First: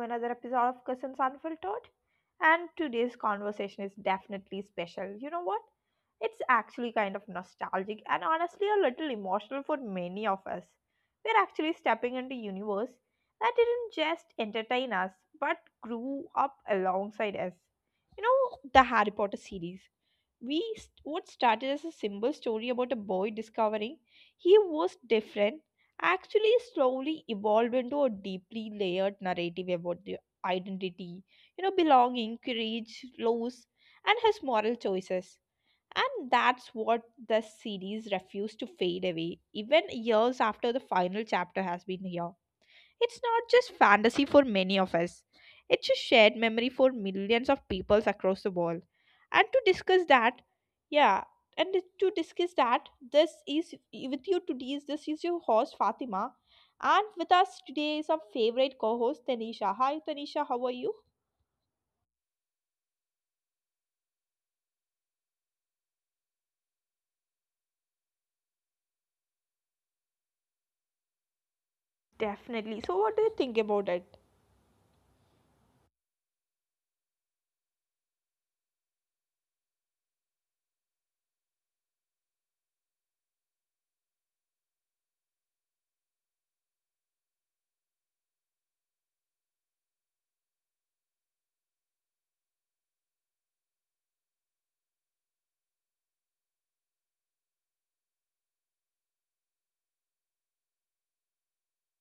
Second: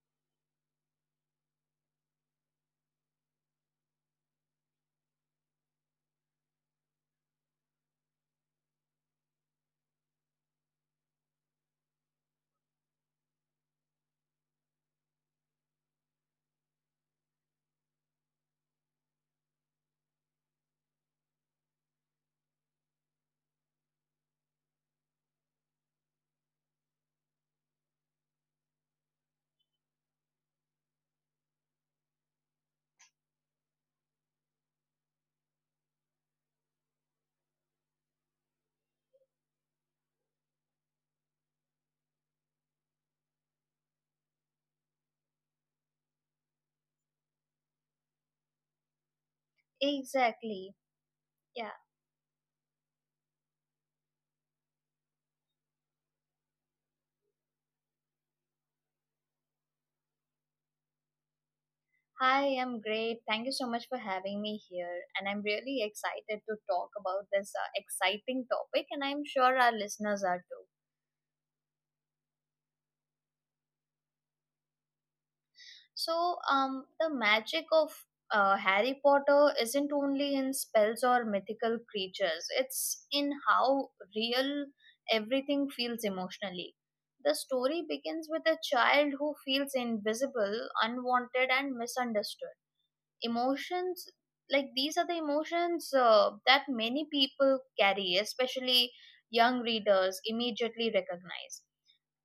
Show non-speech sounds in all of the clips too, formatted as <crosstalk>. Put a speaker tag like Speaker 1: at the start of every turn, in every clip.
Speaker 1: another episode of Cousins Unfiltered. And today's conversation is definitely special. You know what? It's actually kind of nostalgic and honestly a little emotional for many of us. We're actually stepping into universe that didn't just entertain us but grew up alongside us. You know, the Harry Potter series what started as a simple story about a boy discovering he was different actually slowly evolved into a deeply layered narrative about the identity, belonging, courage, loss, and his moral choices. And that's what, the series refused to fade away even years after the final chapter has been here. It's not just fantasy for many of us, it's a shared memory for millions of peoples across the world. And to discuss that,
Speaker 2: Exactly.
Speaker 1: yeah,
Speaker 2: Yeah.
Speaker 1: and to discuss that, this is with you today, is this is your host Fatima. And with us today is our favorite co host Tanisha. Hi Tanisha, how are you?
Speaker 2: Hi, I'm great. Thank you so much for having me here. And I'm really excited to talk about this exciting topic, and I'm sure our listeners are too.
Speaker 1: Definitely. So, what do you think about it?
Speaker 2: So, the magic of Harry Potter isn't only in spells or mythical creatures, it's in how real everything feels emotionally. The story begins with a child who feels invisible, unwanted, and misunderstood emotions like these are the emotions that many people carry especially young readers immediately recognize,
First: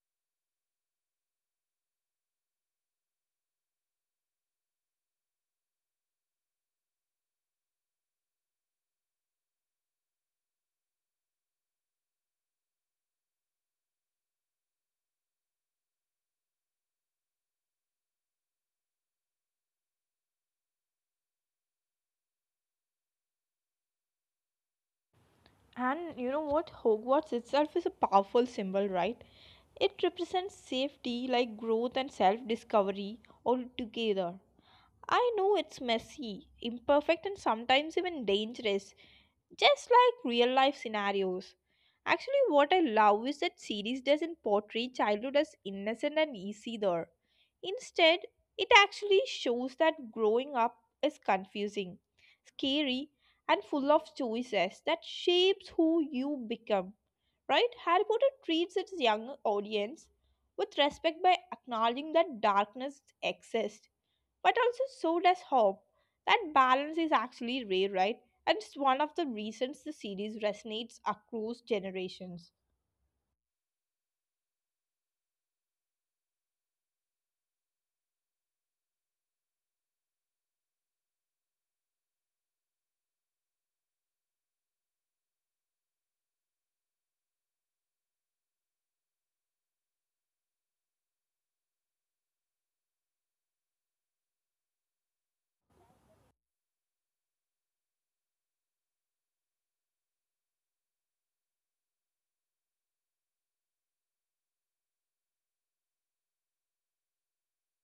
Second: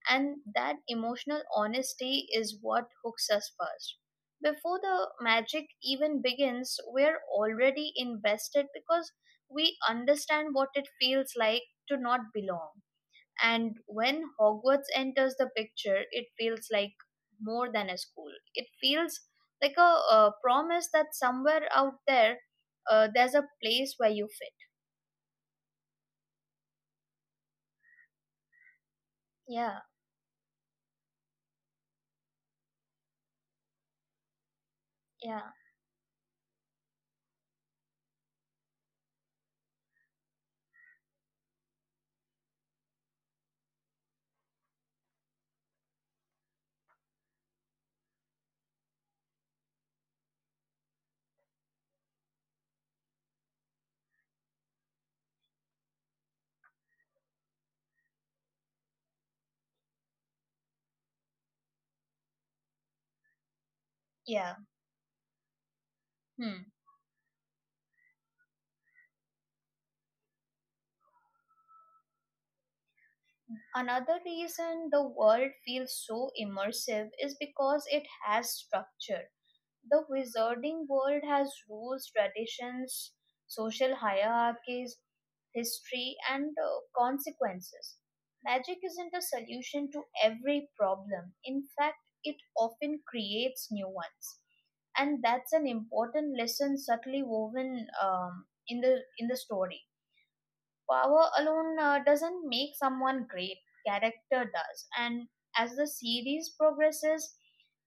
Speaker 2: and that emotional honesty is what hooks us first. Before the magic even begins, we're already invested because we understand what it feels like to not belong. And when Hogwarts enters the picture, it feels like more than a school. It feels like a, promise that somewhere out there, there's a place where you fit.
Speaker 1: And you know what? Hogwarts itself is a powerful symbol, right?
Speaker 2: Yeah,
Speaker 1: It represents safety, like growth and self discovery all together. I know
Speaker 2: yeah,
Speaker 1: it's messy, imperfect, and sometimes even dangerous, just like real life scenarios. Actually, what I love is that series doesn't portray childhood as innocent and easy there. Instead, it actually shows that growing up is confusing, scary, and full of choices that shapes who you become. Right? Harry Potter treats its young audience with respect by acknowledging that darkness exists,
Speaker 2: yeah.
Speaker 1: but also so does hope. That
Speaker 2: Hmm.
Speaker 1: balance is actually rare, right? And it's one of the reasons the series resonates across generations.
Speaker 2: Another reason the world feels so immersive is because it has structure. The wizarding world has rules, traditions, social hierarchies, history, and consequences. Magic isn't a solution to every problem. In fact, it often creates new ones. And that's an important lesson subtly woven in the story. Power alone doesn't make someone great. Character does. And as the series progresses,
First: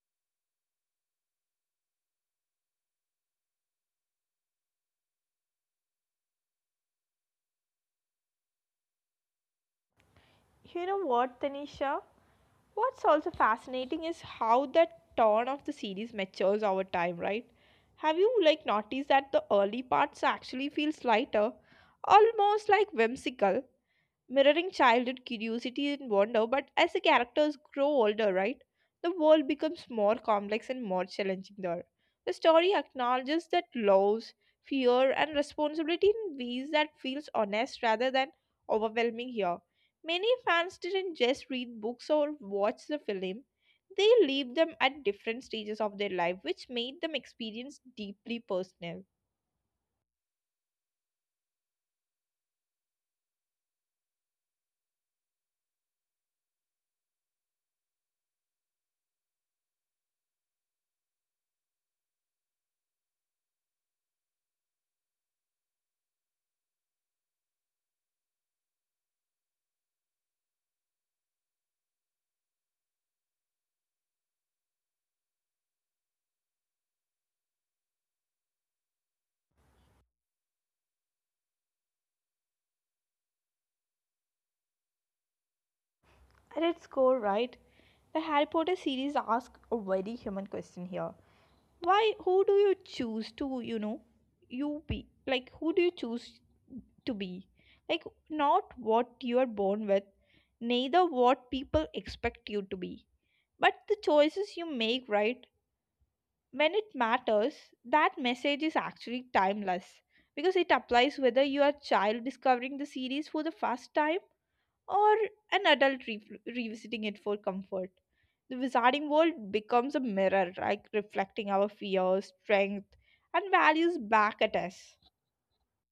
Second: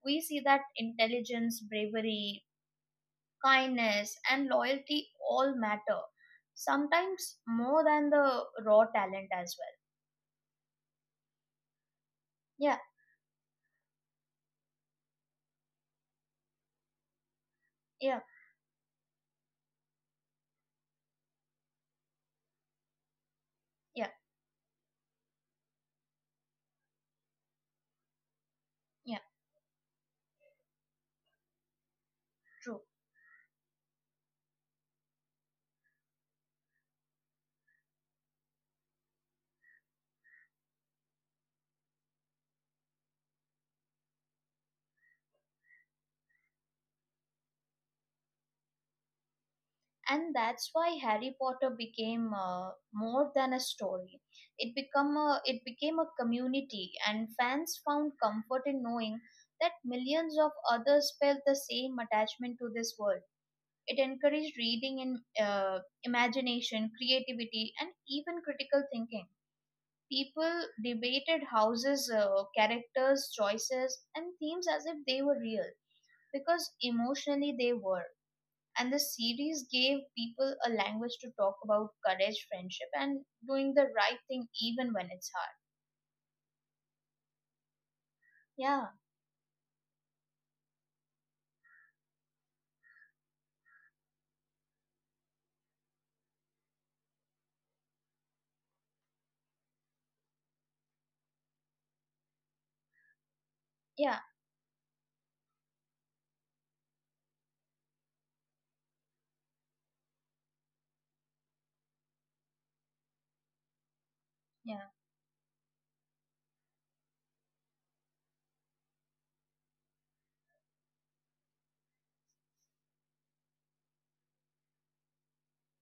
Speaker 2: we see that intelligence, bravery, kindness, and loyalty all matter. Sometimes more than the raw talent as well.
Speaker 1: You know what, Tanisha?
Speaker 2: Yeah,
Speaker 1: What's also fascinating is how the tone of the series matures over time, right? Have
Speaker 2: yeah,
Speaker 1: you like noticed that the early parts actually feels lighter, almost like whimsical,
Speaker 2: yeah,
Speaker 1: mirroring childhood curiosity and wonder, but as the characters grow older, right, the
Speaker 2: yeah,
Speaker 1: world becomes more complex and more challenging there. The story
Speaker 2: true.
Speaker 1: acknowledges that loss, fear, and responsibility in ways that feels honest rather than overwhelming here. Many fans didn't just read books or watch the film. They lived them at different stages of their life, which made them experience deeply personal.
Speaker 2: And that's why Harry Potter became more than a story. It became a community, and fans found comfort in knowing that millions of others felt the same attachment to this world. It encouraged reading in imagination, creativity, and even critical thinking. People debated houses, characters, choices, and themes as if they were real, because emotionally they were. And the series gave people a language to talk about courage, friendship, and doing the right thing even when it's hard.
Speaker 1: At its core, right, the Harry Potter
Speaker 2: Yeah,
Speaker 1: series asks a very human question here. Why, who do you choose to, you be like, who do you choose to be? Like, not what you are born with, neither what people expect you to be, but the
Speaker 2: yeah,
Speaker 1: choices you make, right, when it matters. That message is actually timeless because it applies whether you are a child discovering the series for the first time,
Speaker 2: yeah,
Speaker 1: or an adult revisiting it for comfort. The wizarding world becomes a mirror, like reflecting our fears, strength, and values back at us.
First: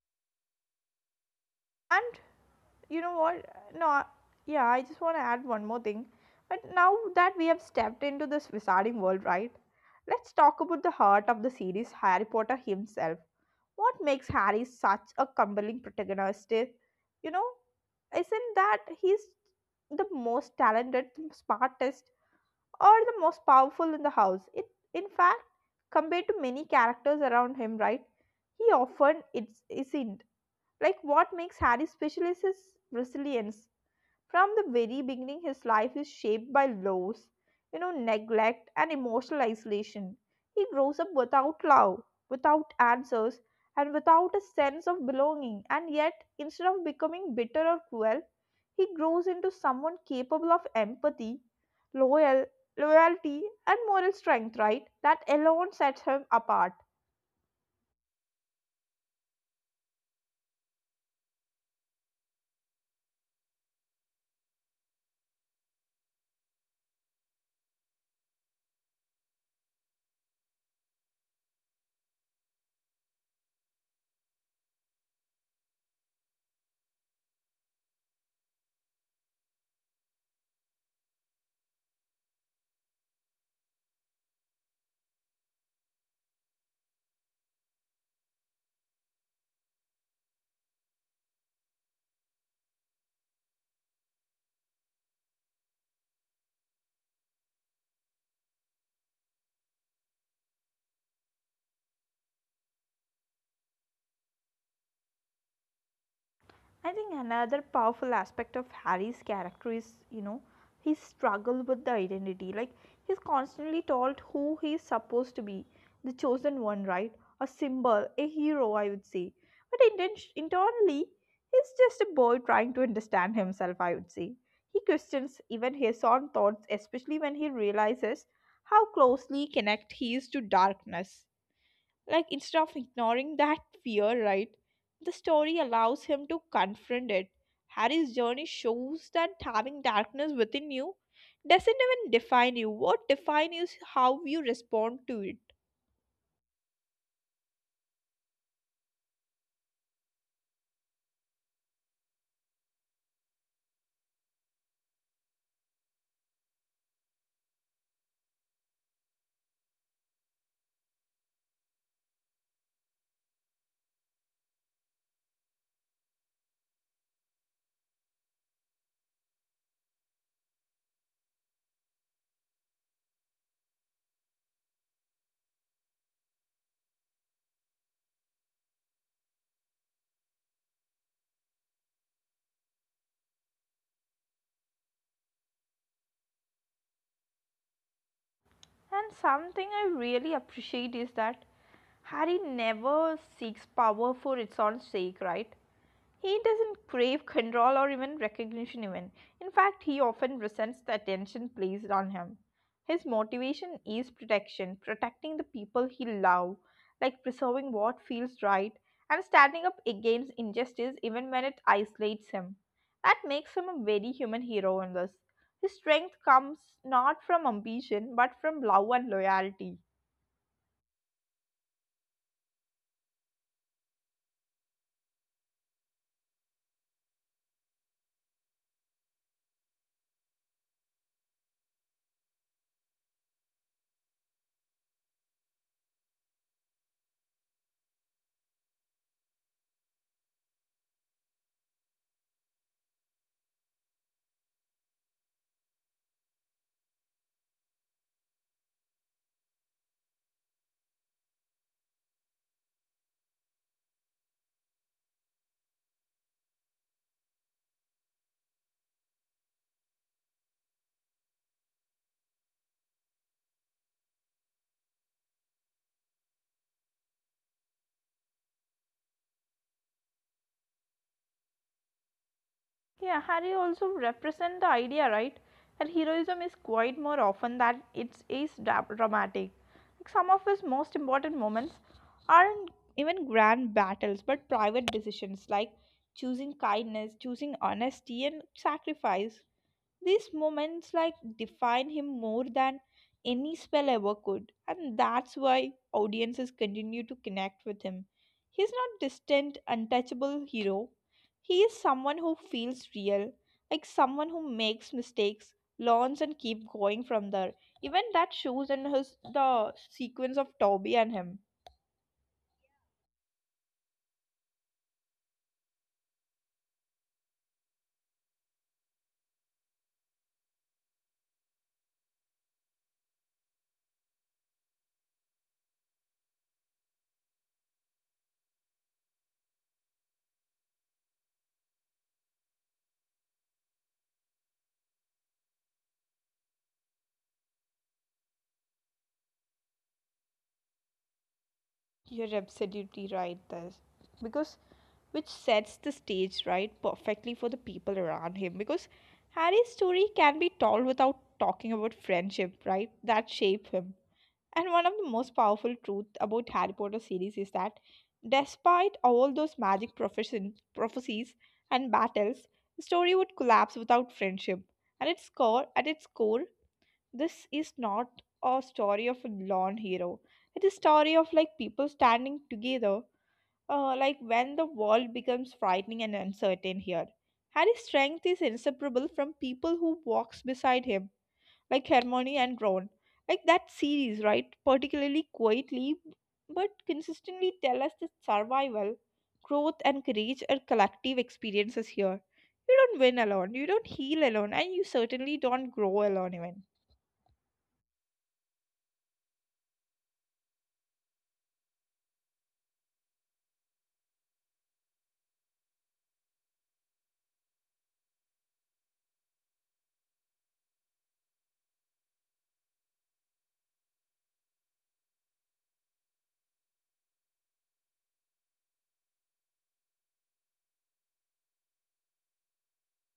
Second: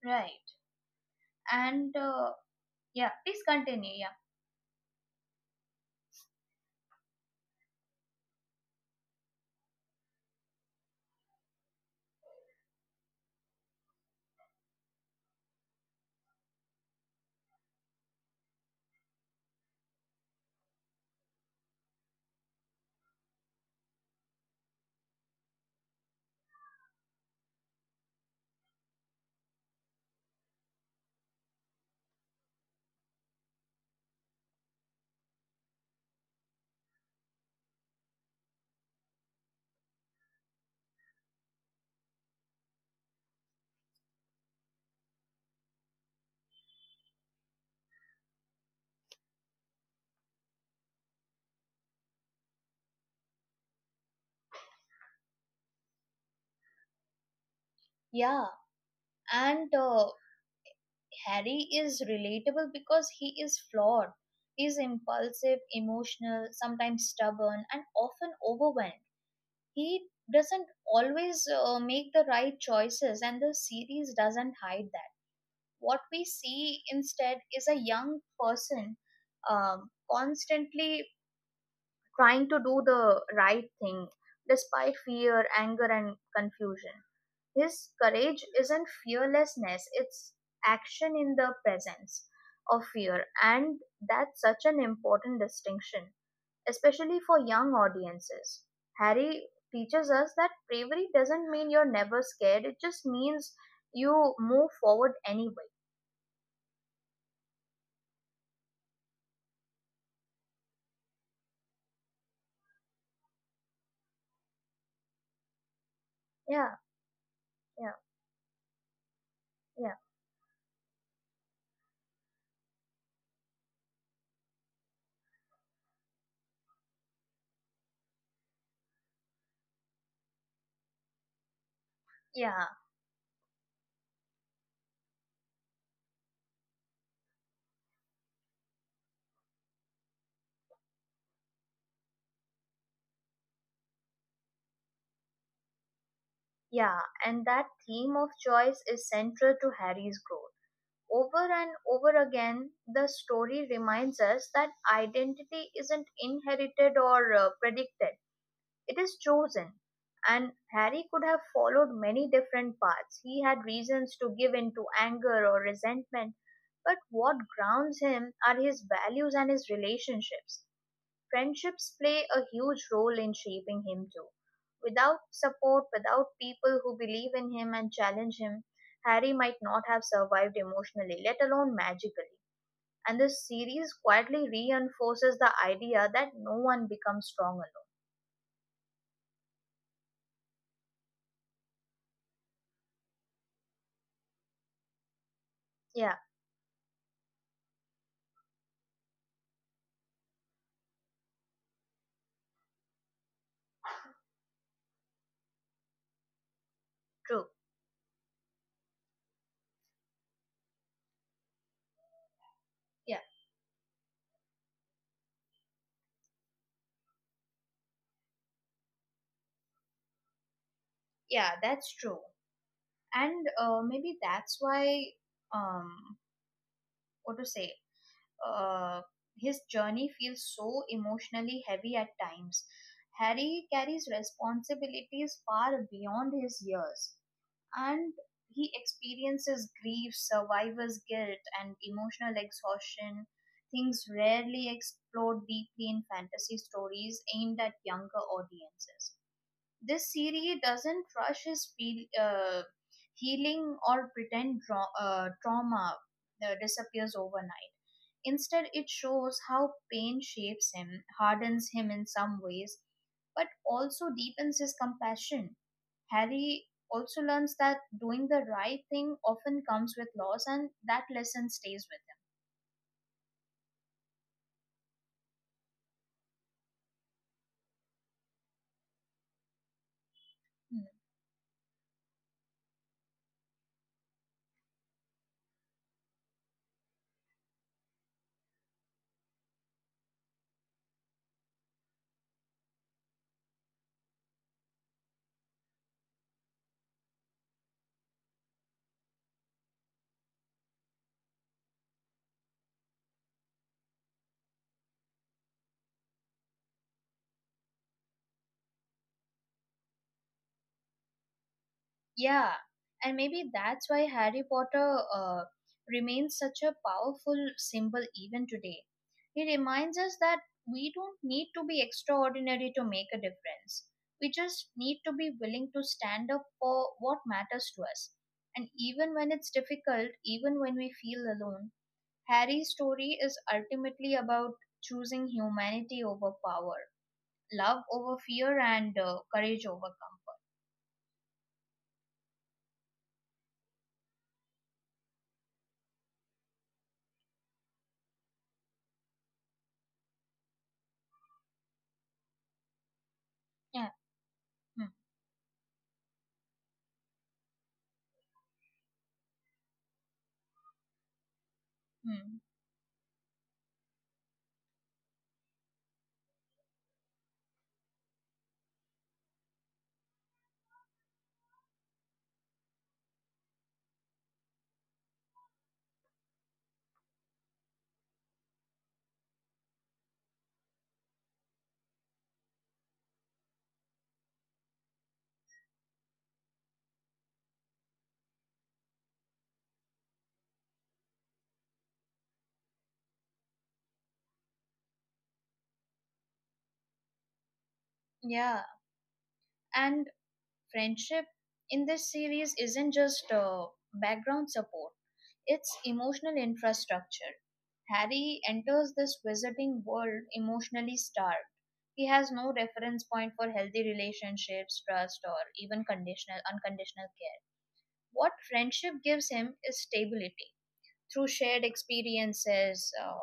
Speaker 2: right. And
Speaker 1: And you
Speaker 2: Yeah,
Speaker 1: know
Speaker 2: please
Speaker 1: what? No,
Speaker 2: continue.
Speaker 1: yeah, I just want to add one more thing. But now that we have stepped into this wizarding world, right? Let's talk about the heart of the series, Harry Potter himself. What makes Harry such a compelling protagonist is, you know, isn't that he's the most talented, smartest, or the most powerful in the house. It, in fact, compared to many characters around him, right? He often it's, isn't. Like what makes Harry special is his resilience. From the very beginning, his life is shaped by lows, neglect and emotional isolation. He grows up without love, without answers, and without a sense of belonging. And yet, instead of becoming bitter or cruel, he grows into someone capable of empathy, loyal, loyalty, and moral strength, right? That alone sets him apart.
Speaker 2: Yeah, yeah. And Harry is relatable because he is flawed. He's impulsive, emotional, sometimes stubborn, and often overwhelmed. He doesn't always make the right choices, and the series doesn't hide that. What we see instead is a young person constantly trying to do the right thing despite fear, anger, and confusion. His courage isn't fearlessness, it's action in the presence of fear, and that's such an important distinction, especially for young audiences. Harry teaches us that bravery doesn't mean you're never scared, it just means you move forward anyway.
Speaker 1: I think another powerful aspect of Harry's character is, his struggle with the identity. Like, he's constantly told who he's supposed to be the chosen
Speaker 2: Yeah,
Speaker 1: one, right? A
Speaker 2: yeah,
Speaker 1: symbol, a hero, I would say. But
Speaker 2: yeah,
Speaker 1: internally, he's just a boy trying to understand himself, I would say. He questions even his own thoughts, especially when he realizes how closely connected he is to darkness. Like, instead of
Speaker 2: yeah,
Speaker 1: ignoring that fear, right, the story allows him to confront it. Harry's journey shows that having darkness within you doesn't even define you. What defines you is how you respond to it.
Speaker 2: yeah. And that theme of choice is central to Harry's growth. Over and over again, the story reminds us that identity isn't inherited or predicted. It is chosen, and Harry could have followed many different paths. He had reasons to give in to anger or resentment, but what grounds him are his values and his relationships. Friendships play a huge role in shaping him too. Without support, without people who believe in him and challenge him, Harry might not have survived emotionally, let alone magically. And this series quietly reinforces the idea that no one becomes strong alone.
Speaker 1: And something I really appreciate is that Harry never seeks power for its own sake, right?
Speaker 2: Yeah,
Speaker 1: He doesn't crave control or even recognition, even. In fact, he often resents the attention placed on him. His motivation is protection, protecting the people he loves, like
Speaker 2: true.
Speaker 1: preserving what feels right, and standing up against injustice even when it isolates him.
Speaker 2: Yeah.
Speaker 1: That makes him a very human hero in this. His strength comes not from ambition but from love and loyalty.
Speaker 2: Yeah, that's true. And maybe that's why, um what to say uh his journey feels so emotionally heavy at times. Harry carries responsibilities far beyond his years, and he experiences grief, survivor's guilt, and emotional exhaustion, things rarely explored deeply in fantasy stories aimed at younger audiences. This series doesn't rush his healing or pretend trauma disappears overnight. Instead, it shows how pain shapes him, hardens him in some ways, but also deepens his compassion. Harry also learns that doing the right thing often comes with loss, and that lesson stays with
Speaker 1: Yeah, Harry also represent the idea, right? That heroism is quite more often that it is dramatic. Like some of his
Speaker 2: him.
Speaker 1: most important moments aren't even grand battles, but private decisions like choosing kindness, choosing honesty, and sacrifice. These moments like define him more than any spell ever could, and that's why audiences continue to connect with him. He's not distant, untouchable hero. He is someone who feels real, like someone who makes mistakes, learns and keep going from there. Even that shows in his the sequence of Toby and him.
Speaker 2: Yeah, and maybe that's why Harry Potter remains such a powerful symbol even today. He reminds us that we don't need to be extraordinary to make a difference. We just need to be willing to stand up for what matters to us. And even when it's difficult, even when we feel alone, Harry's story is ultimately about choosing humanity over power, love over fear, and courage over comfort.
Speaker 1: You're absolutely right, this because which sets the stage right perfectly for the people around him, because Harry's story can be told without talking about friendship, right? That shape
Speaker 2: Yeah.
Speaker 1: him.
Speaker 2: Hmm.
Speaker 1: And one of the most powerful truth about Harry Potter series is that, despite all those magic profession, prophecies and
Speaker 2: Hmm.
Speaker 1: battles, the story would collapse without friendship. At its core, this is not a story of a lone hero. It is a story of like people standing together, like when the world becomes frightening and uncertain here. Harry's strength is inseparable from people who walks beside him, like Hermione and Ron. Like that series, right? Particularly quietly, but consistently tell us that survival, growth, and courage are collective experiences here. You don't win alone, you don't heal alone, and you certainly don't grow alone even.
Speaker 2: Yeah. And friendship in this series isn't just background support, it's emotional infrastructure. Harry enters this visiting world emotionally starved. He has no reference point for healthy relationships, trust, or even conditional unconditional care. What friendship gives him is stability through shared experiences,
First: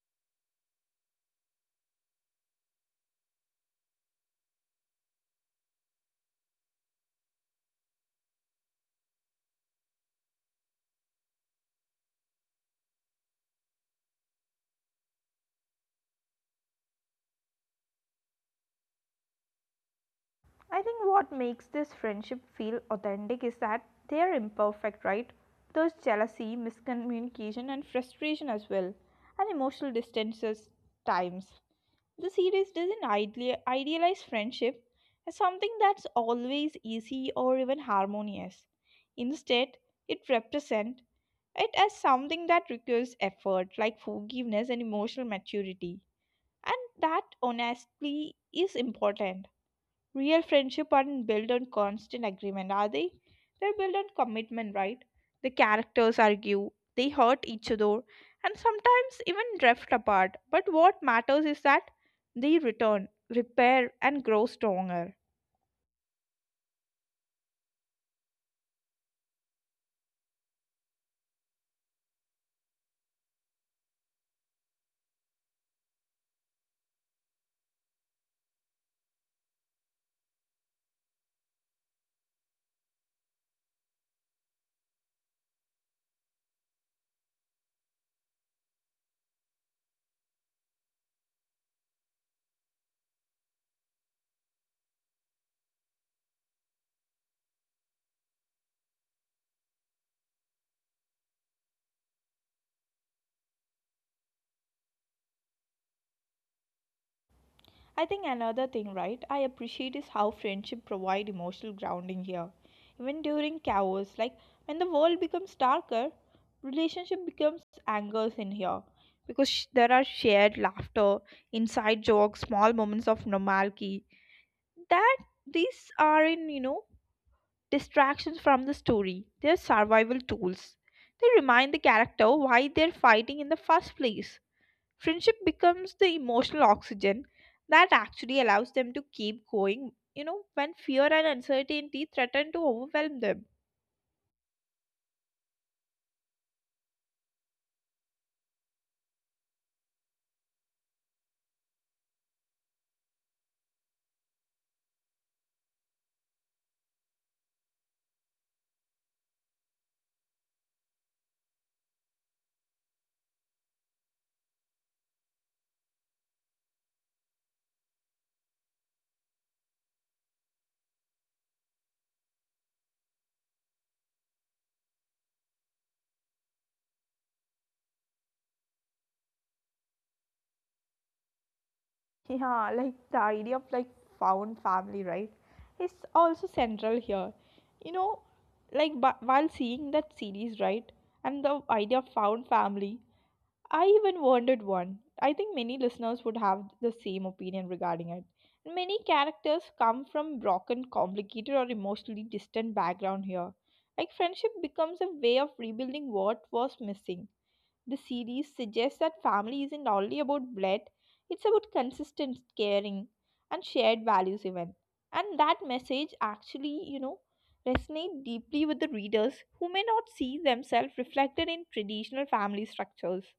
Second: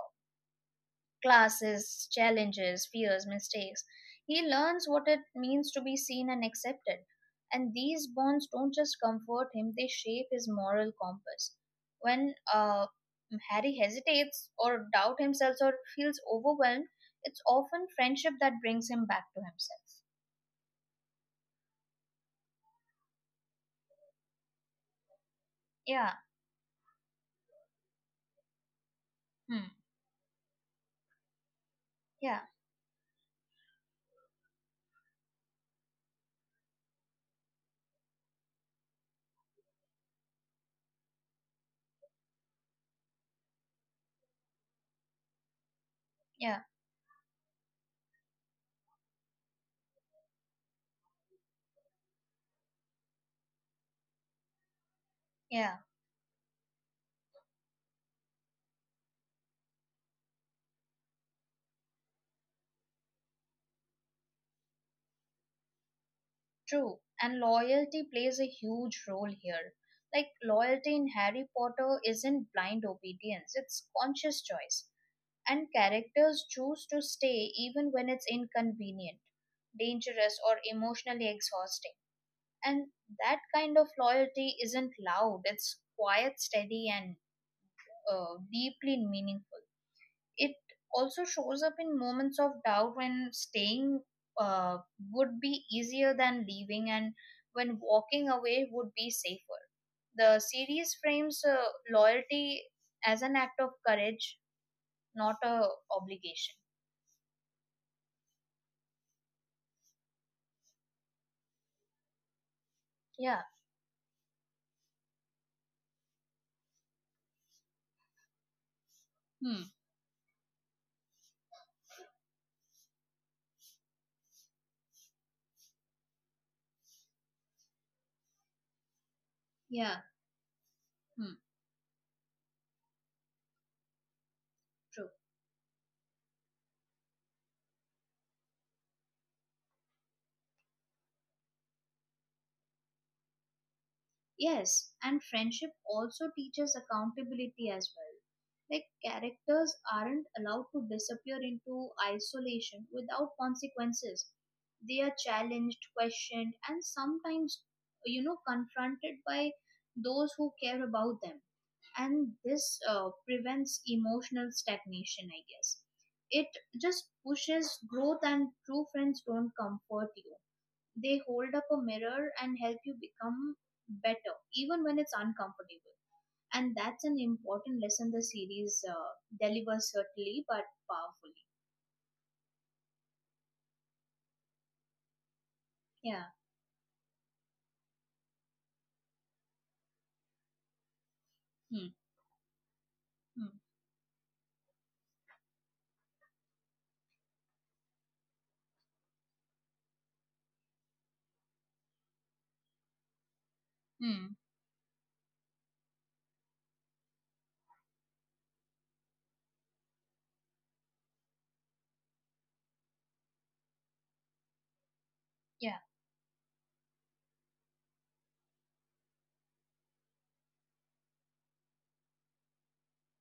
Speaker 2: classes, challenges, fears, mistakes. He learns what it means to be seen and accepted. And these bonds don't just comfort him, they shape his moral compass. When Harry hesitates or doubt himself or feels overwhelmed, it's often friendship that brings him back to himself.
Speaker 1: I think what makes this friendship feel authentic is that they are imperfect, right? There's
Speaker 2: Yeah,
Speaker 1: jealousy, miscommunication, and frustration as well, and
Speaker 2: hmm,
Speaker 1: emotional distances times. The
Speaker 2: yeah,
Speaker 1: series doesn't idealize friendship as something that's always easy or even harmonious. Instead, it represents it as something that requires effort, like forgiveness and emotional maturity.
Speaker 2: yeah,
Speaker 1: And that honestly is important. Real friendship aren't built on constant agreement, are they? They're built on commitment, right? The
Speaker 2: yeah,
Speaker 1: characters argue, they hurt each other, and sometimes even drift apart. But what matters is that they return, repair, and grow stronger.
Speaker 2: true. And loyalty plays a huge role here. Like, loyalty in Harry Potter isn't blind obedience, it's conscious choice. And characters choose to stay even when it's inconvenient, dangerous, or emotionally exhausting. And that kind of loyalty isn't loud, it's quiet, steady, and deeply meaningful. It also shows up in moments of doubt, when staying uh, would be easier than leaving and when walking away would be safer. The series frames loyalty as an act of courage, not a obligation.
Speaker 1: I think another thing, right, I appreciate is how friendship provide emotional grounding here. Even
Speaker 2: Yeah.
Speaker 1: during chaos, like when the world becomes darker, relationship becomes angles in here, because
Speaker 2: Hmm.
Speaker 1: there are shared laughter, inside jokes, small moments of normality. That these are in distractions from the story. They're
Speaker 2: Yeah,
Speaker 1: survival tools. They
Speaker 2: hmm,
Speaker 1: remind the character why they're fighting in the first place.
Speaker 2: true.
Speaker 1: Friendship becomes the emotional oxygen that actually allows them to keep going, when fear and uncertainty threaten to overwhelm them.
Speaker 2: Yes, and friendship also teaches accountability as well. Like, characters aren't allowed to disappear into isolation without consequences. They are challenged, questioned, and sometimes, you know, confronted by those who care about them. And this prevents emotional stagnation, I guess. It just pushes growth, and true friends don't comfort you, they hold up a mirror and help you become better, even when it's uncomfortable. And that's an important lesson the series delivers, certainly, but powerfully.
Speaker 1: Yeah, like the idea of like found family, right? Is
Speaker 2: Yeah.
Speaker 1: also central here. You know, like while seeing that series, right, and the
Speaker 2: Hmm.
Speaker 1: idea of found family,
Speaker 2: Hmm.
Speaker 1: I even wanted one. I think many listeners would have the same opinion regarding it. Many characters come from broken, complicated, or emotionally distant background here. Like
Speaker 2: Hmm.
Speaker 1: friendship becomes a way of rebuilding what was missing. The series suggests that family isn't only about blood; it's about consistent caring and shared values even. And that
Speaker 2: Yeah.
Speaker 1: message actually, resonate deeply with the readers who may not see themselves reflected in traditional family structures.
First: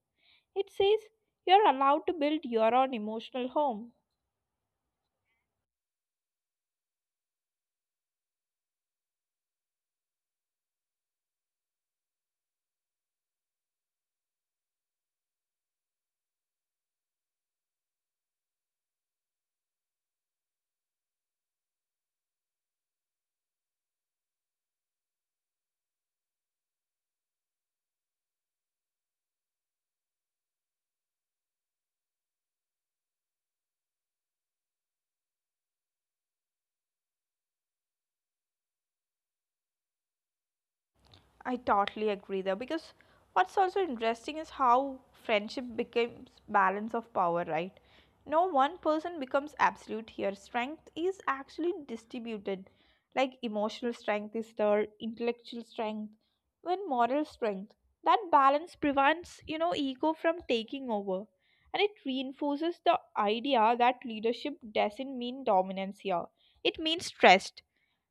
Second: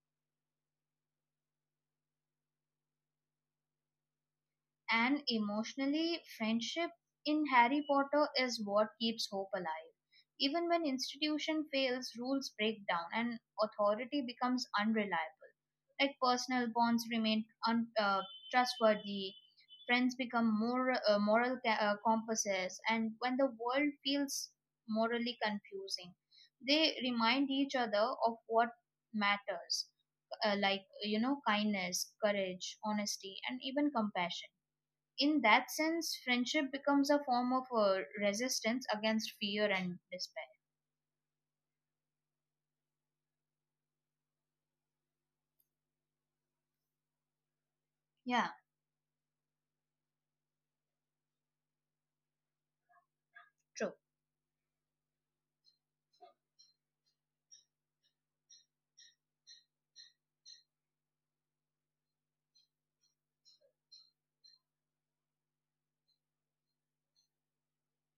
Speaker 1: It says you're allowed to build your own emotional home.
Speaker 2: And emotionally, friendship in Harry Potter is what keeps hope alive. Even when institution fails, rules break down, and authority becomes unreliable. Like personal bonds remain trustworthy, friends become more moral compasses, and when the world feels morally confusing, they remind each other of what matters, like you know, kindness, courage, honesty, and even compassion. In that sense, friendship becomes a form of resistance against fear and despair.
Speaker 1: I totally agree there, because what's also interesting is how friendship becomes balance of power, right? No
Speaker 2: Yeah,
Speaker 1: one person becomes absolute here. Strength is actually distributed. Like emotional
Speaker 2: true.
Speaker 1: strength is there, intellectual strength, even moral strength. That balance prevents, ego from taking over. And it reinforces the idea that leadership doesn't mean dominance here. It means trust.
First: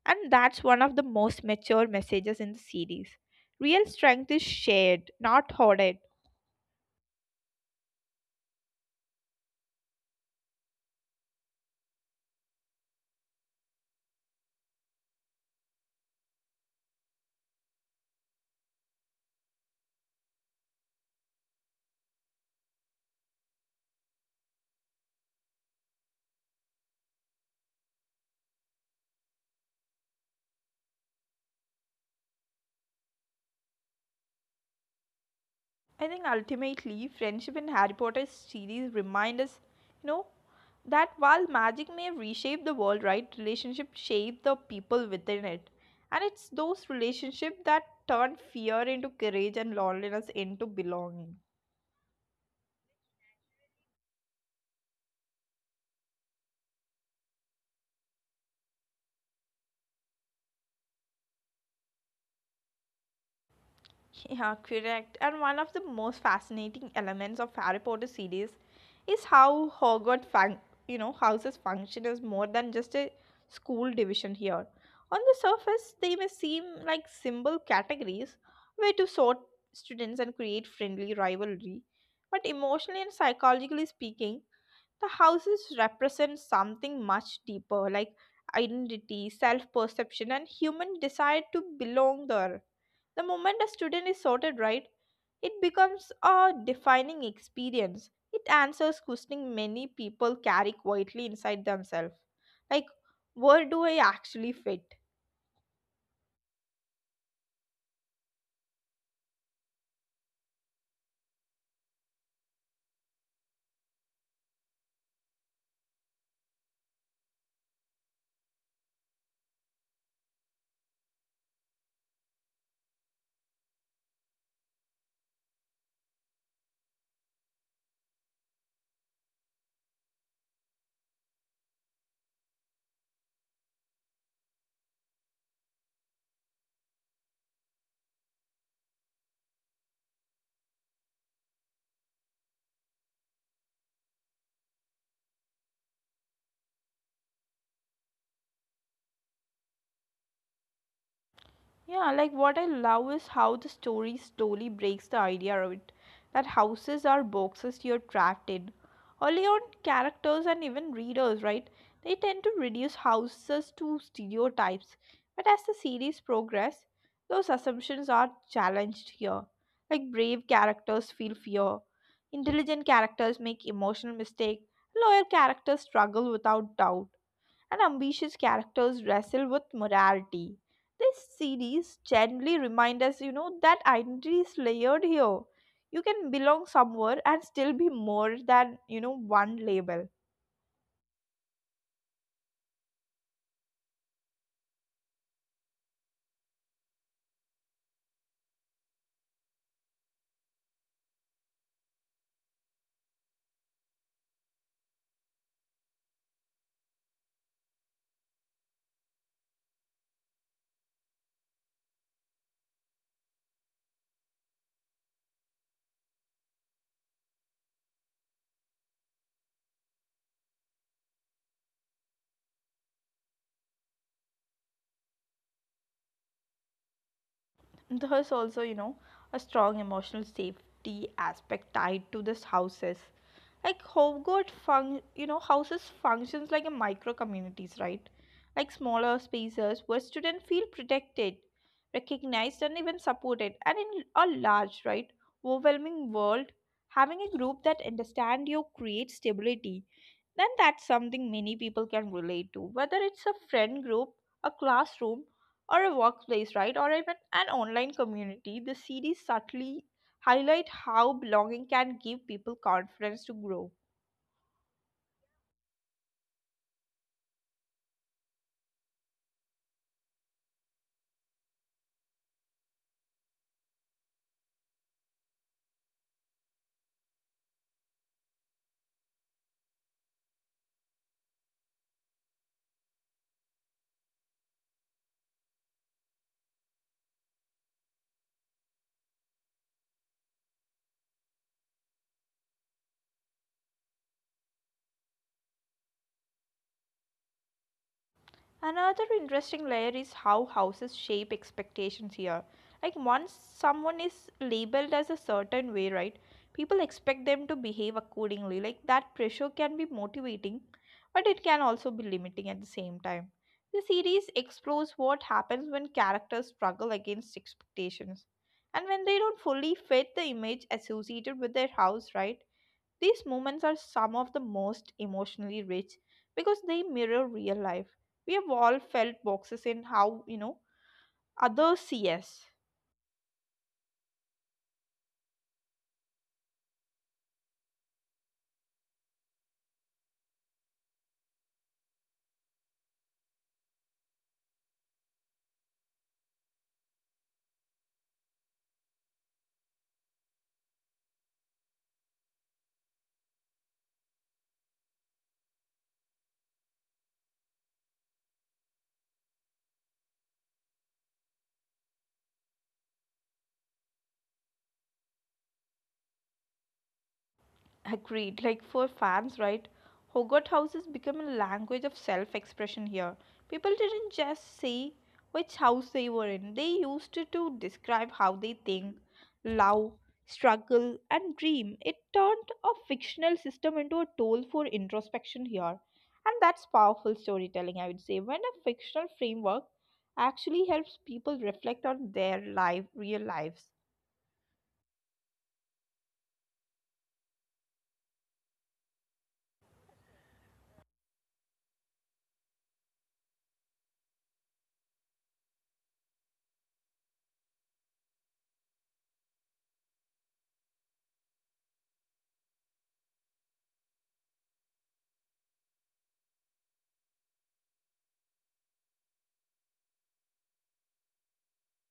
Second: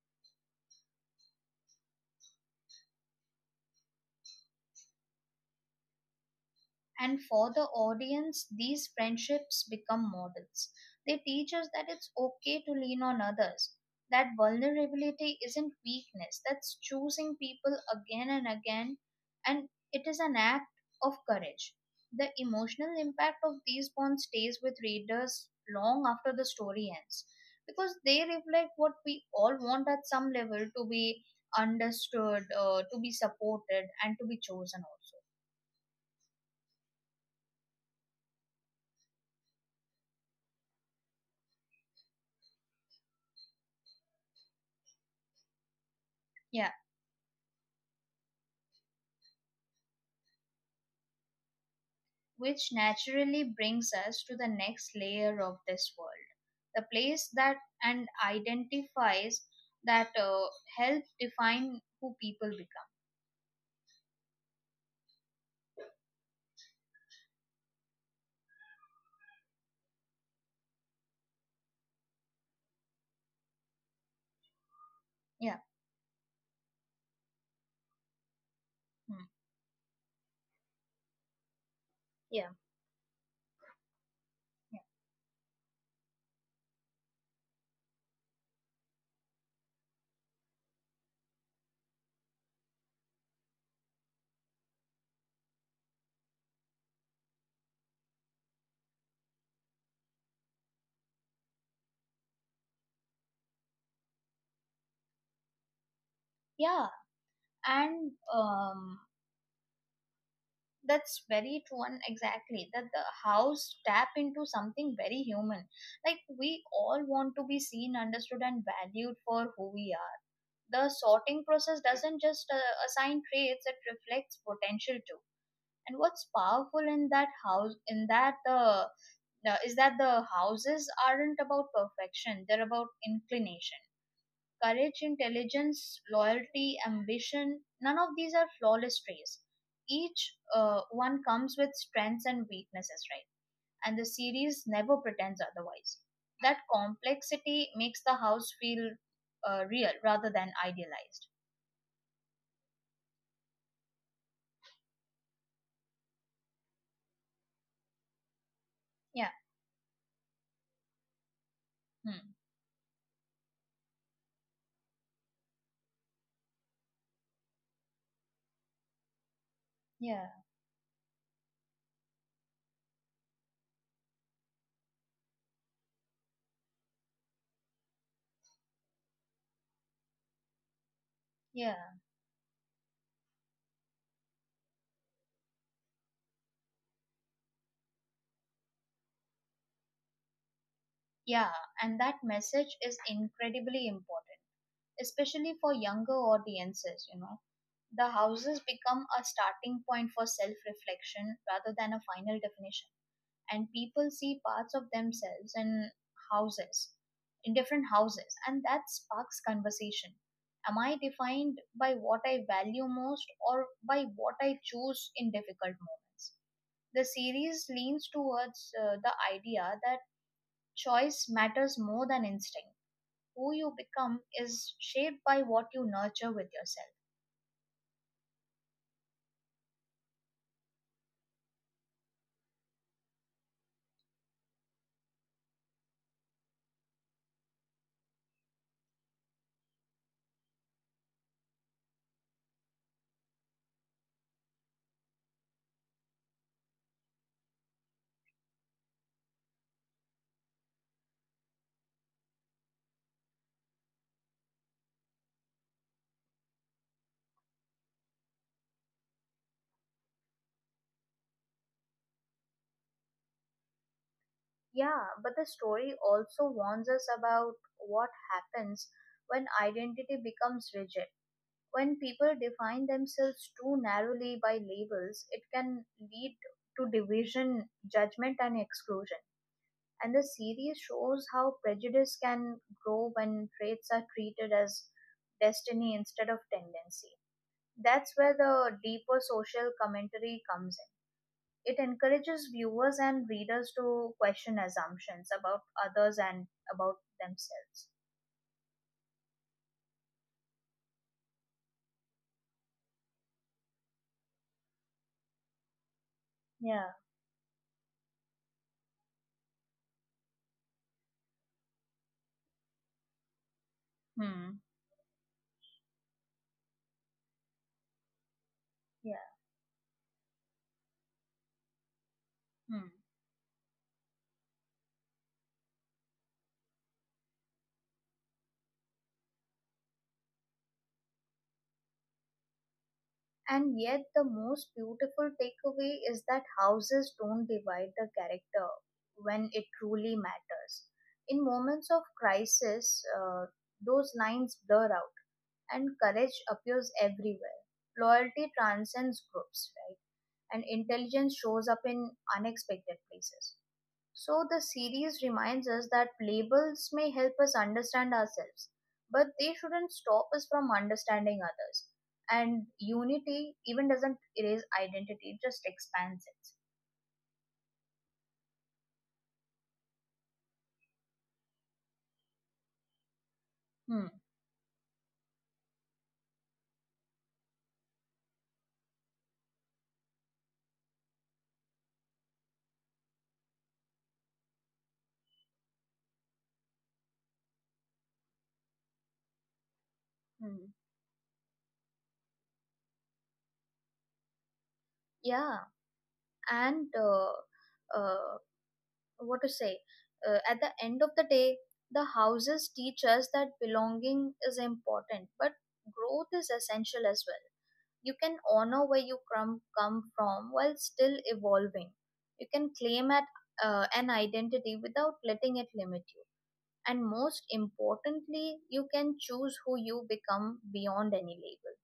Speaker 1: And that's one of the most mature messages in the series. Real strength is shared, not hoarded.
Speaker 2: And for the audience, these friendships become models. They teach us that it's okay to lean on others, that vulnerability isn't weakness, that's choosing people again and again, and it is an act of courage. The emotional impact of these bonds stays with readers long after the story ends because they reflect what we all want at some level: to be understood, to be supported, and to be chosen also.
Speaker 1: I think ultimately, friendship in Harry Potter series remind us, you know, that while magic may reshape the world, right, relationship shape the people within it. And it's
Speaker 2: Yeah,
Speaker 1: those relationships that turn fear into courage and loneliness into belonging.
Speaker 2: which naturally brings us to the next layer of this world, the place that and identifies that help define who people become.
Speaker 1: Yeah, correct. And one of the most fascinating elements of Harry Potter series is how Hogwarts houses function as more than just a school division here. On the
Speaker 2: Yeah.
Speaker 1: surface, they may seem like simple categories where to
Speaker 2: Hmm.
Speaker 1: sort students and create friendly rivalry, but
Speaker 2: Yeah.
Speaker 1: emotionally and psychologically speaking,
Speaker 2: Yeah.
Speaker 1: the houses represent something much deeper, like identity, self perception, and human desire to belong there. The moment a student is sorted, right, it becomes a defining experience. It answers questioning many people carry quietly inside themselves, like where do I actually fit?
Speaker 2: Yeah. And that's very true, and exactly that. The house tap into something very human. Like we all want to be seen, understood, and valued for who we are. The sorting process doesn't just assign traits, it reflects potential too. And what's powerful in that house in that the- is that the houses aren't about perfection, they're about inclination. Courage, intelligence, loyalty, ambition, none of these are flawless traits. Each one comes with strengths and weaknesses, right? And the series never pretends otherwise. That complexity makes the house feel real rather than idealized.
Speaker 1: Yeah, like what I love is how the story slowly breaks the idea of it that houses are boxes you're trapped in.
Speaker 2: Yeah.
Speaker 1: Early on, characters and even readers, right, they tend
Speaker 2: Hmm.
Speaker 1: to reduce houses to stereotypes. But as the series progresses, those assumptions are challenged here. Like
Speaker 2: Yeah,
Speaker 1: brave characters feel fear, intelligent characters make emotional mistakes, loyal characters struggle without doubt, and ambitious characters wrestle with morality. This
Speaker 2: yeah,
Speaker 1: series gently reminds us, that identity is layered here. You can belong somewhere and still be more than, one label.
Speaker 2: yeah. And that message is incredibly important, especially for younger audiences, you know. The houses become a starting point for self reflection rather than a final definition, and people see parts of themselves in houses, in different houses, and that sparks conversation. Am I defined by what I value most or by what I choose in difficult moments? The series leans towards the idea that choice matters more than instinct. Who you become is shaped by what you nurture with yourself.
Speaker 1: There's also, a strong emotional safety aspect tied to this houses. Like Hobgot fun, you know, houses functions like a micro communities, right, like smaller spaces where students feel protected, recognized, and even supported. And in a large, right, overwhelming world, having a group that understand you creates stability. Then that's something many people can relate to, whether it's a friend group, a classroom, or a workplace, right, or even an online community. The series subtly highlight how belonging can give people confidence to grow.
Speaker 2: Yeah, but the story also warns us about what happens when identity becomes rigid. When people define themselves too narrowly by labels, it can lead to division, judgment, and exclusion. And the series shows how prejudice can grow when traits are treated as destiny instead of tendency. That's where the deeper social commentary comes in. It encourages viewers and readers to question assumptions about others and about themselves.
Speaker 1: Another interesting layer is how houses shape expectations here. Like once someone is labeled as a certain way, right? People
Speaker 2: Yeah.
Speaker 1: expect them to behave accordingly. Like that pressure can be motivating, but it can also be limiting at the same time. The series
Speaker 2: Hmm.
Speaker 1: explores what happens when characters struggle against expectations and when they
Speaker 2: Yeah.
Speaker 1: don't fully fit the image associated with their house, right?
Speaker 2: Hmm.
Speaker 1: These moments are some of the most emotionally rich because they mirror real life. We have all felt boxes in how, others see us.
Speaker 2: And yet, the most beautiful takeaway is that houses don't divide the character when it truly matters. In moments of crisis, those lines blur out, and courage appears everywhere. Loyalty transcends groups, right? And intelligence shows up in unexpected places. So the series reminds us that labels may help us understand ourselves, but they shouldn't stop us from understanding others. And unity even doesn't erase identity, it just expands it.
Speaker 1: Agreed. Like for fans, right? Hogwarts houses become a language of self expression here. People didn't
Speaker 2: Hmm.
Speaker 1: just say which house they were in, they used it to describe how they think, love, struggle, and dream. It turned a fictional system into a tool for introspection here. And that's powerful storytelling, I would say. When a fictional framework
Speaker 2: Hmm.
Speaker 1: actually helps people reflect on their life, real lives.
Speaker 2: Yeah, and uh, what to say? At the end of the day, the houses teach us that belonging is important, but growth is essential as well. You can honor where you come from while still evolving. You can claim at an identity without letting it limit you. And most importantly, you can choose who you become beyond any label.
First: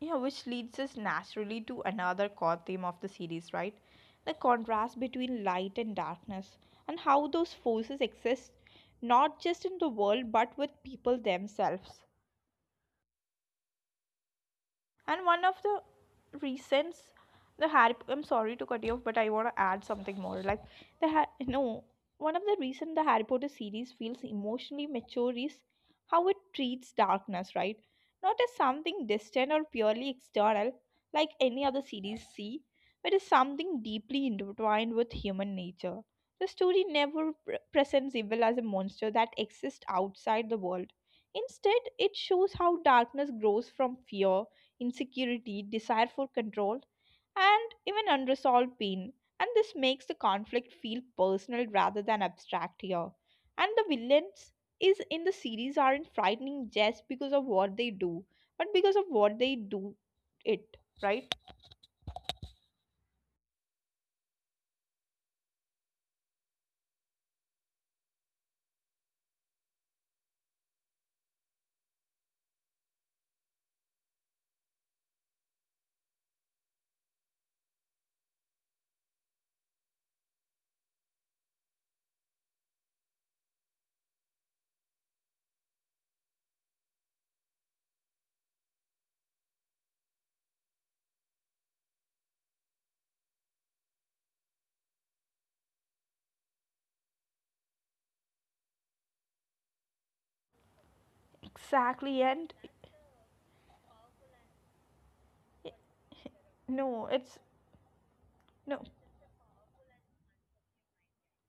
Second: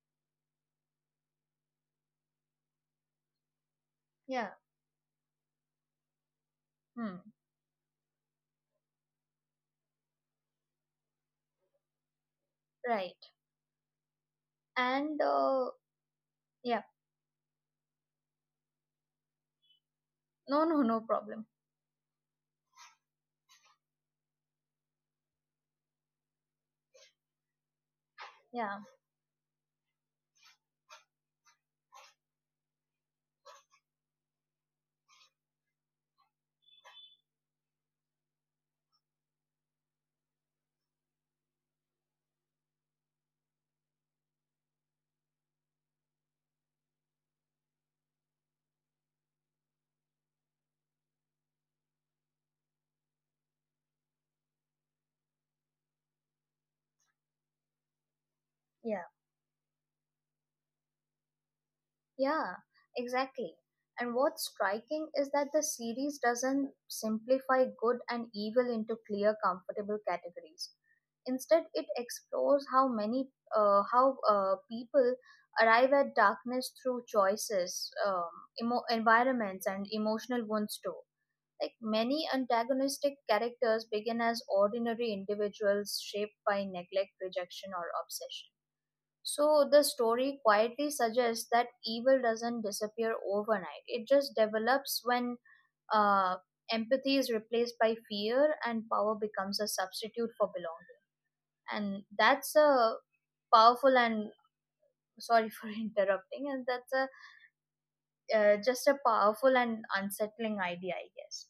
Speaker 1: Yeah, which leads us naturally to another core theme of the series, right? The
Speaker 2: Yeah.
Speaker 1: contrast between light and darkness, and
Speaker 2: Hmm.
Speaker 1: how those forces exist not just in the world but with people themselves.
Speaker 2: Right. And
Speaker 1: And one of the
Speaker 2: yeah.
Speaker 1: reasons the Harry, I'm sorry to cut you off, but I want to add something more.
Speaker 2: No.
Speaker 1: Like
Speaker 2: No. No problem.
Speaker 1: no, one of the reason the Harry Potter series feels emotionally mature is how it treats darkness, right? Not as
Speaker 2: Yeah.
Speaker 1: something distant or purely external, like any other series see, but as something deeply intertwined with human nature. The story never presents evil as a monster that exists outside the world. Instead, it shows how darkness grows from fear, insecurity, desire for control, and even unresolved pain. And this makes the conflict feel personal rather than abstract here. And the villains is in the series aren't frightening just because of what they do, but because
Speaker 2: Yeah.
Speaker 1: of what they do it, right?
Speaker 2: Yeah, exactly. And what's striking is that the series doesn't simplify good and evil into clear, comfortable categories. Instead, it explores how people arrive at darkness through choices, environments, and emotional wounds too. Like many antagonistic characters begin as ordinary individuals shaped by neglect, rejection, or obsession. So the story quietly suggests that evil doesn't disappear overnight. It just develops when uh, empathy is replaced by fear and power becomes a substitute for belonging. And
Speaker 1: Exactly,
Speaker 2: that's
Speaker 1: and
Speaker 2: a powerful and sorry for <laughs> interrupting. And that's a
Speaker 1: no, it's
Speaker 2: uh,
Speaker 1: no.
Speaker 2: just a powerful and unsettling idea, I guess.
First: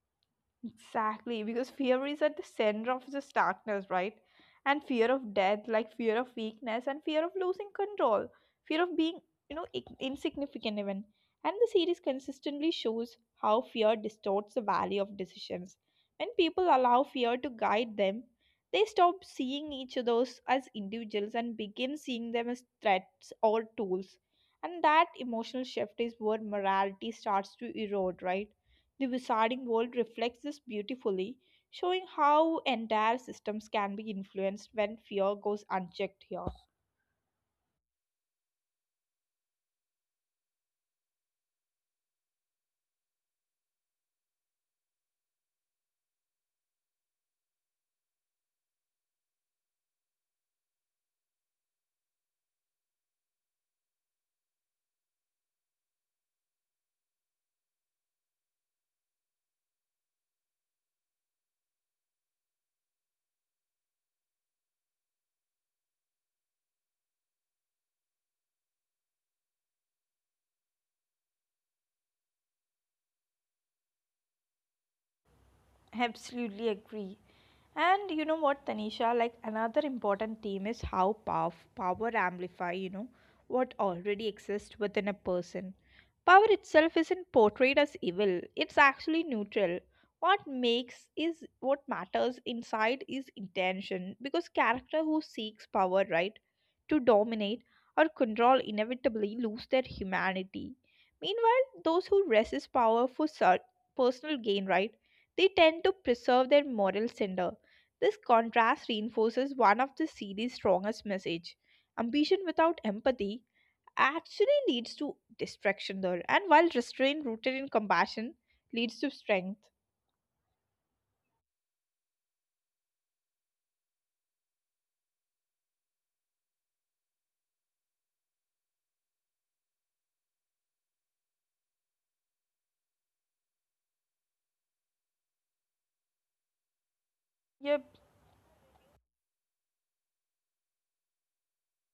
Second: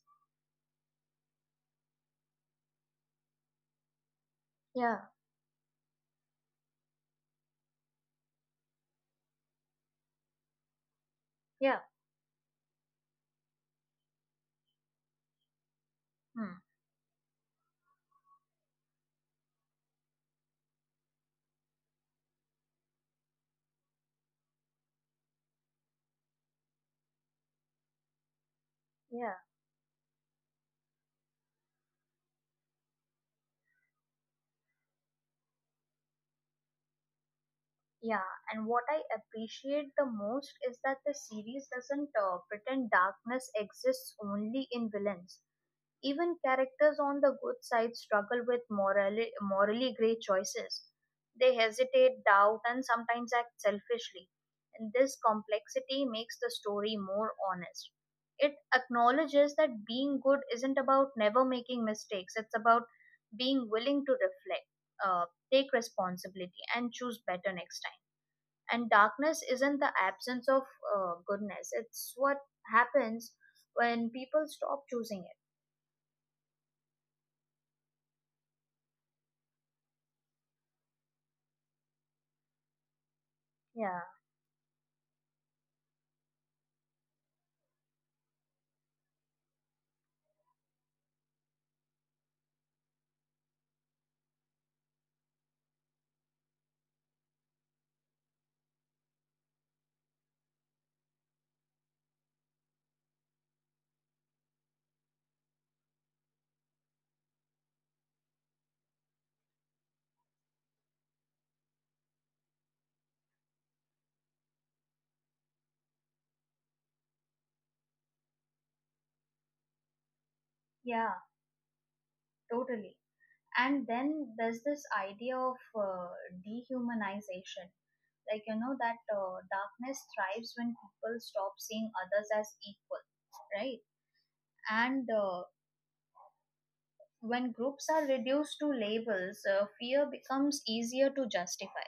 Speaker 1: Exactly, because fear is at the center of this darkness, right? And
Speaker 2: Yeah,
Speaker 1: fear of death, like fear of weakness, and fear of losing control, fear of being, insignificant even. And the
Speaker 2: yeah,
Speaker 1: series consistently shows how fear distorts the value of decisions. When
Speaker 2: hmm,
Speaker 1: people allow fear to guide them, they stop seeing each other as individuals and begin seeing them as threats or tools. And that emotional shift is where morality starts to erode, right? The
Speaker 2: yeah,
Speaker 1: wizarding world reflects this beautifully, showing how entire systems can be influenced when fear goes unchecked here.
Speaker 2: yeah. And what I appreciate the most is that the series doesn't pretend darkness exists only in villains. Even characters on the good side struggle with morally gray choices. They hesitate, doubt, and sometimes act selfishly. And this complexity makes the story more honest. It acknowledges that being good isn't about never making mistakes, it's about being willing to reflect, uh, take responsibility, and choose better next time. And darkness isn't the absence of goodness, it's what happens when people stop choosing
Speaker 1: Absolutely agree. And you know what, Tanisha, like another important theme is how power amplify,
Speaker 2: it.
Speaker 1: what
Speaker 2: Yeah.
Speaker 1: already exists within a person. Power itself isn't portrayed as evil. It's actually neutral. What makes is what matters inside is intention, because character who seeks power, right, to dominate or control inevitably lose their humanity. Meanwhile, those who resist power for personal gain, right, they tend to preserve their moral center. This contrast reinforces one of the series' strongest message. Ambition without empathy actually leads to destruction there, and while restraint rooted in compassion leads to strength.
Speaker 2: Yeah, totally. And then there's this idea of dehumanization. Like, you know, that darkness thrives when people stop seeing others as equal, right? And when groups
Speaker 1: Yep.
Speaker 2: are reduced to labels, fear becomes easier to justify.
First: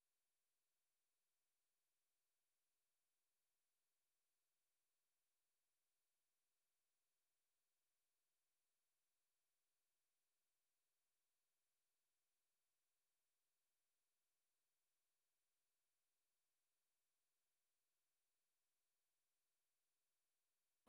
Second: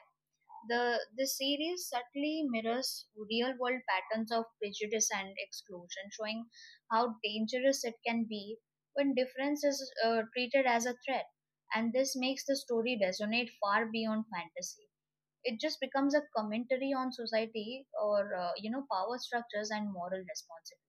Speaker 2: The series subtly mirrors real world patterns of prejudice and exclusion, showing how dangerous it can be when difference is treated as a threat. And this makes the story resonate far beyond fantasy. It just becomes a commentary on society or you know, power structures and moral responsibility.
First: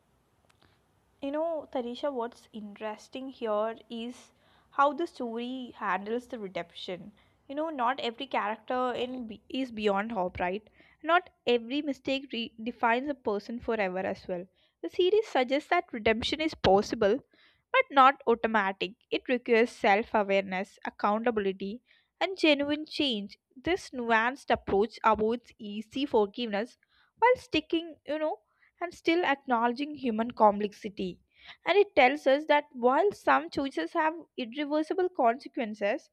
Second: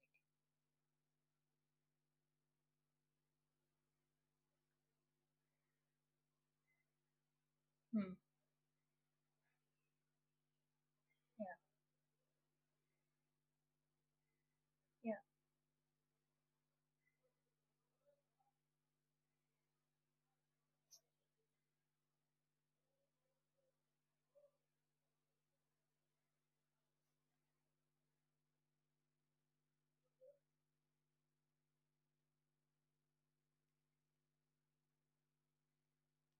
Speaker 1: You know, Tarisha, what's interesting here is how the story handles the redemption. You know, not
Speaker 2: Hmm.
Speaker 1: every character is beyond hope, right? Not
Speaker 2: Yeah,
Speaker 1: every mistake defines a person forever as well. The series suggests that redemption is possible, but not automatic. It requires self-awareness, accountability, and genuine change. This nuanced approach avoids easy forgiveness while sticking, and still acknowledging human complexity. And it tells us that while some choices have irreversible consequences,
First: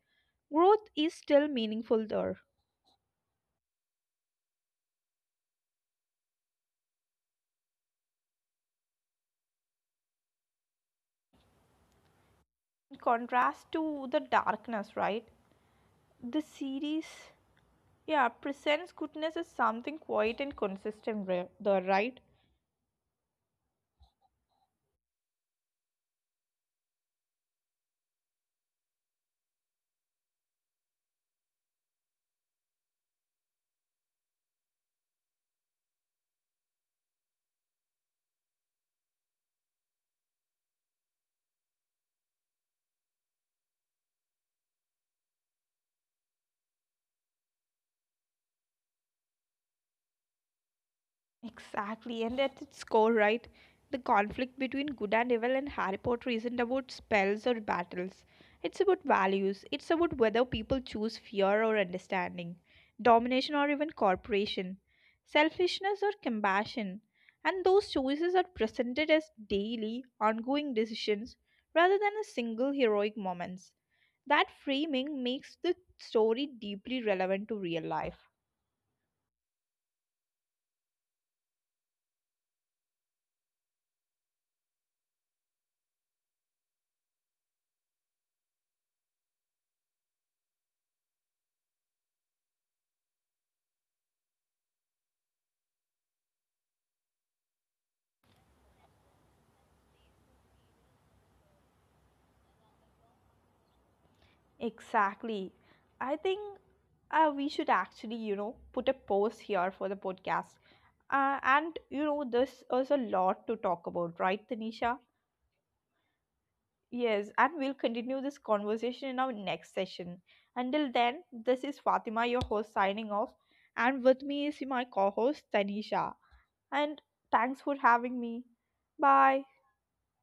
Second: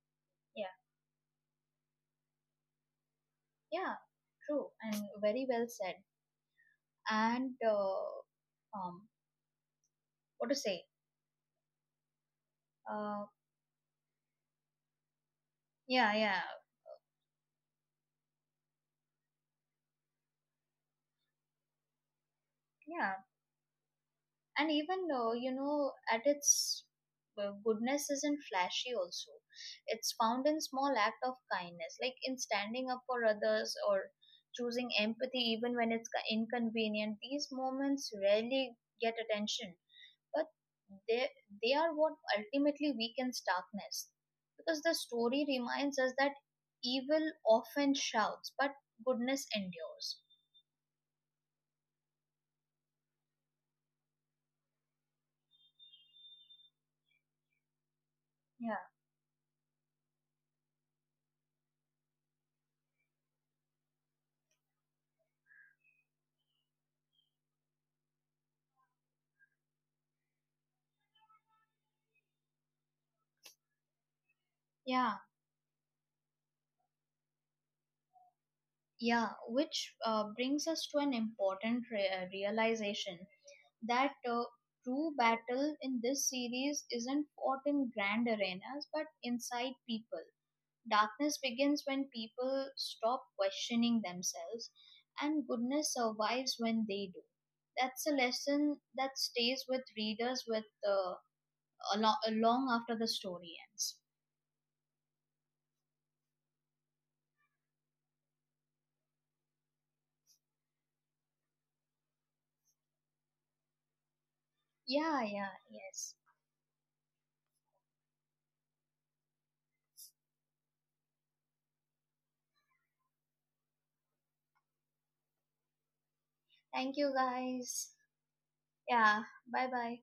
Speaker 2: yeah,
Speaker 1: growth is still meaningful there.
Speaker 2: yeah, yeah. True and very well said. And what to say?
Speaker 1: In
Speaker 2: Uh,
Speaker 1: contrast to the darkness, right?
Speaker 2: yeah,
Speaker 1: The
Speaker 2: yeah,
Speaker 1: series, yeah, presents goodness as something quiet and consistent, there, right?
Speaker 2: yeah. And even you know at its goodness isn't flashy also, it's found in small act of kindness, like in standing up for others or choosing empathy even when it's inconvenient. These moments rarely get attention, but they they are what ultimately weakens darkness, because the story reminds us that evil often shouts but goodness endures.
Speaker 1: Exactly, and at its core, right, the conflict between good and evil in Harry Potter isn't about spells or battles.
Speaker 2: Yeah.
Speaker 1: It's about values. It's about whether people choose fear or understanding, domination or even corporation, selfishness or compassion. And those choices are presented as daily, ongoing decisions rather than as single heroic moments. That
Speaker 2: Yeah.
Speaker 1: framing makes the story deeply relevant to real life.
Speaker 2: Yeah, which brings us to an important realization that true battle in this series isn't fought in grand arenas but inside people. Darkness begins when people stop questioning themselves, and goodness survives when they do. That's a lesson that stays with readers with long after the story ends.
Speaker 1: Exactly. I think we should actually, put a pause here for the podcast. And this is a lot to talk about, right, Tanisha?
Speaker 2: Yeah, yeah, yes.
Speaker 1: Yes, and we'll continue this conversation in our next session. Until then, this is Fatima, your host, signing off. And with me is my co host, Tanisha. And
Speaker 2: Thank you
Speaker 1: thanks for
Speaker 2: guys.
Speaker 1: having me.
Speaker 2: Yeah,
Speaker 1: Bye.
Speaker 2: bye bye.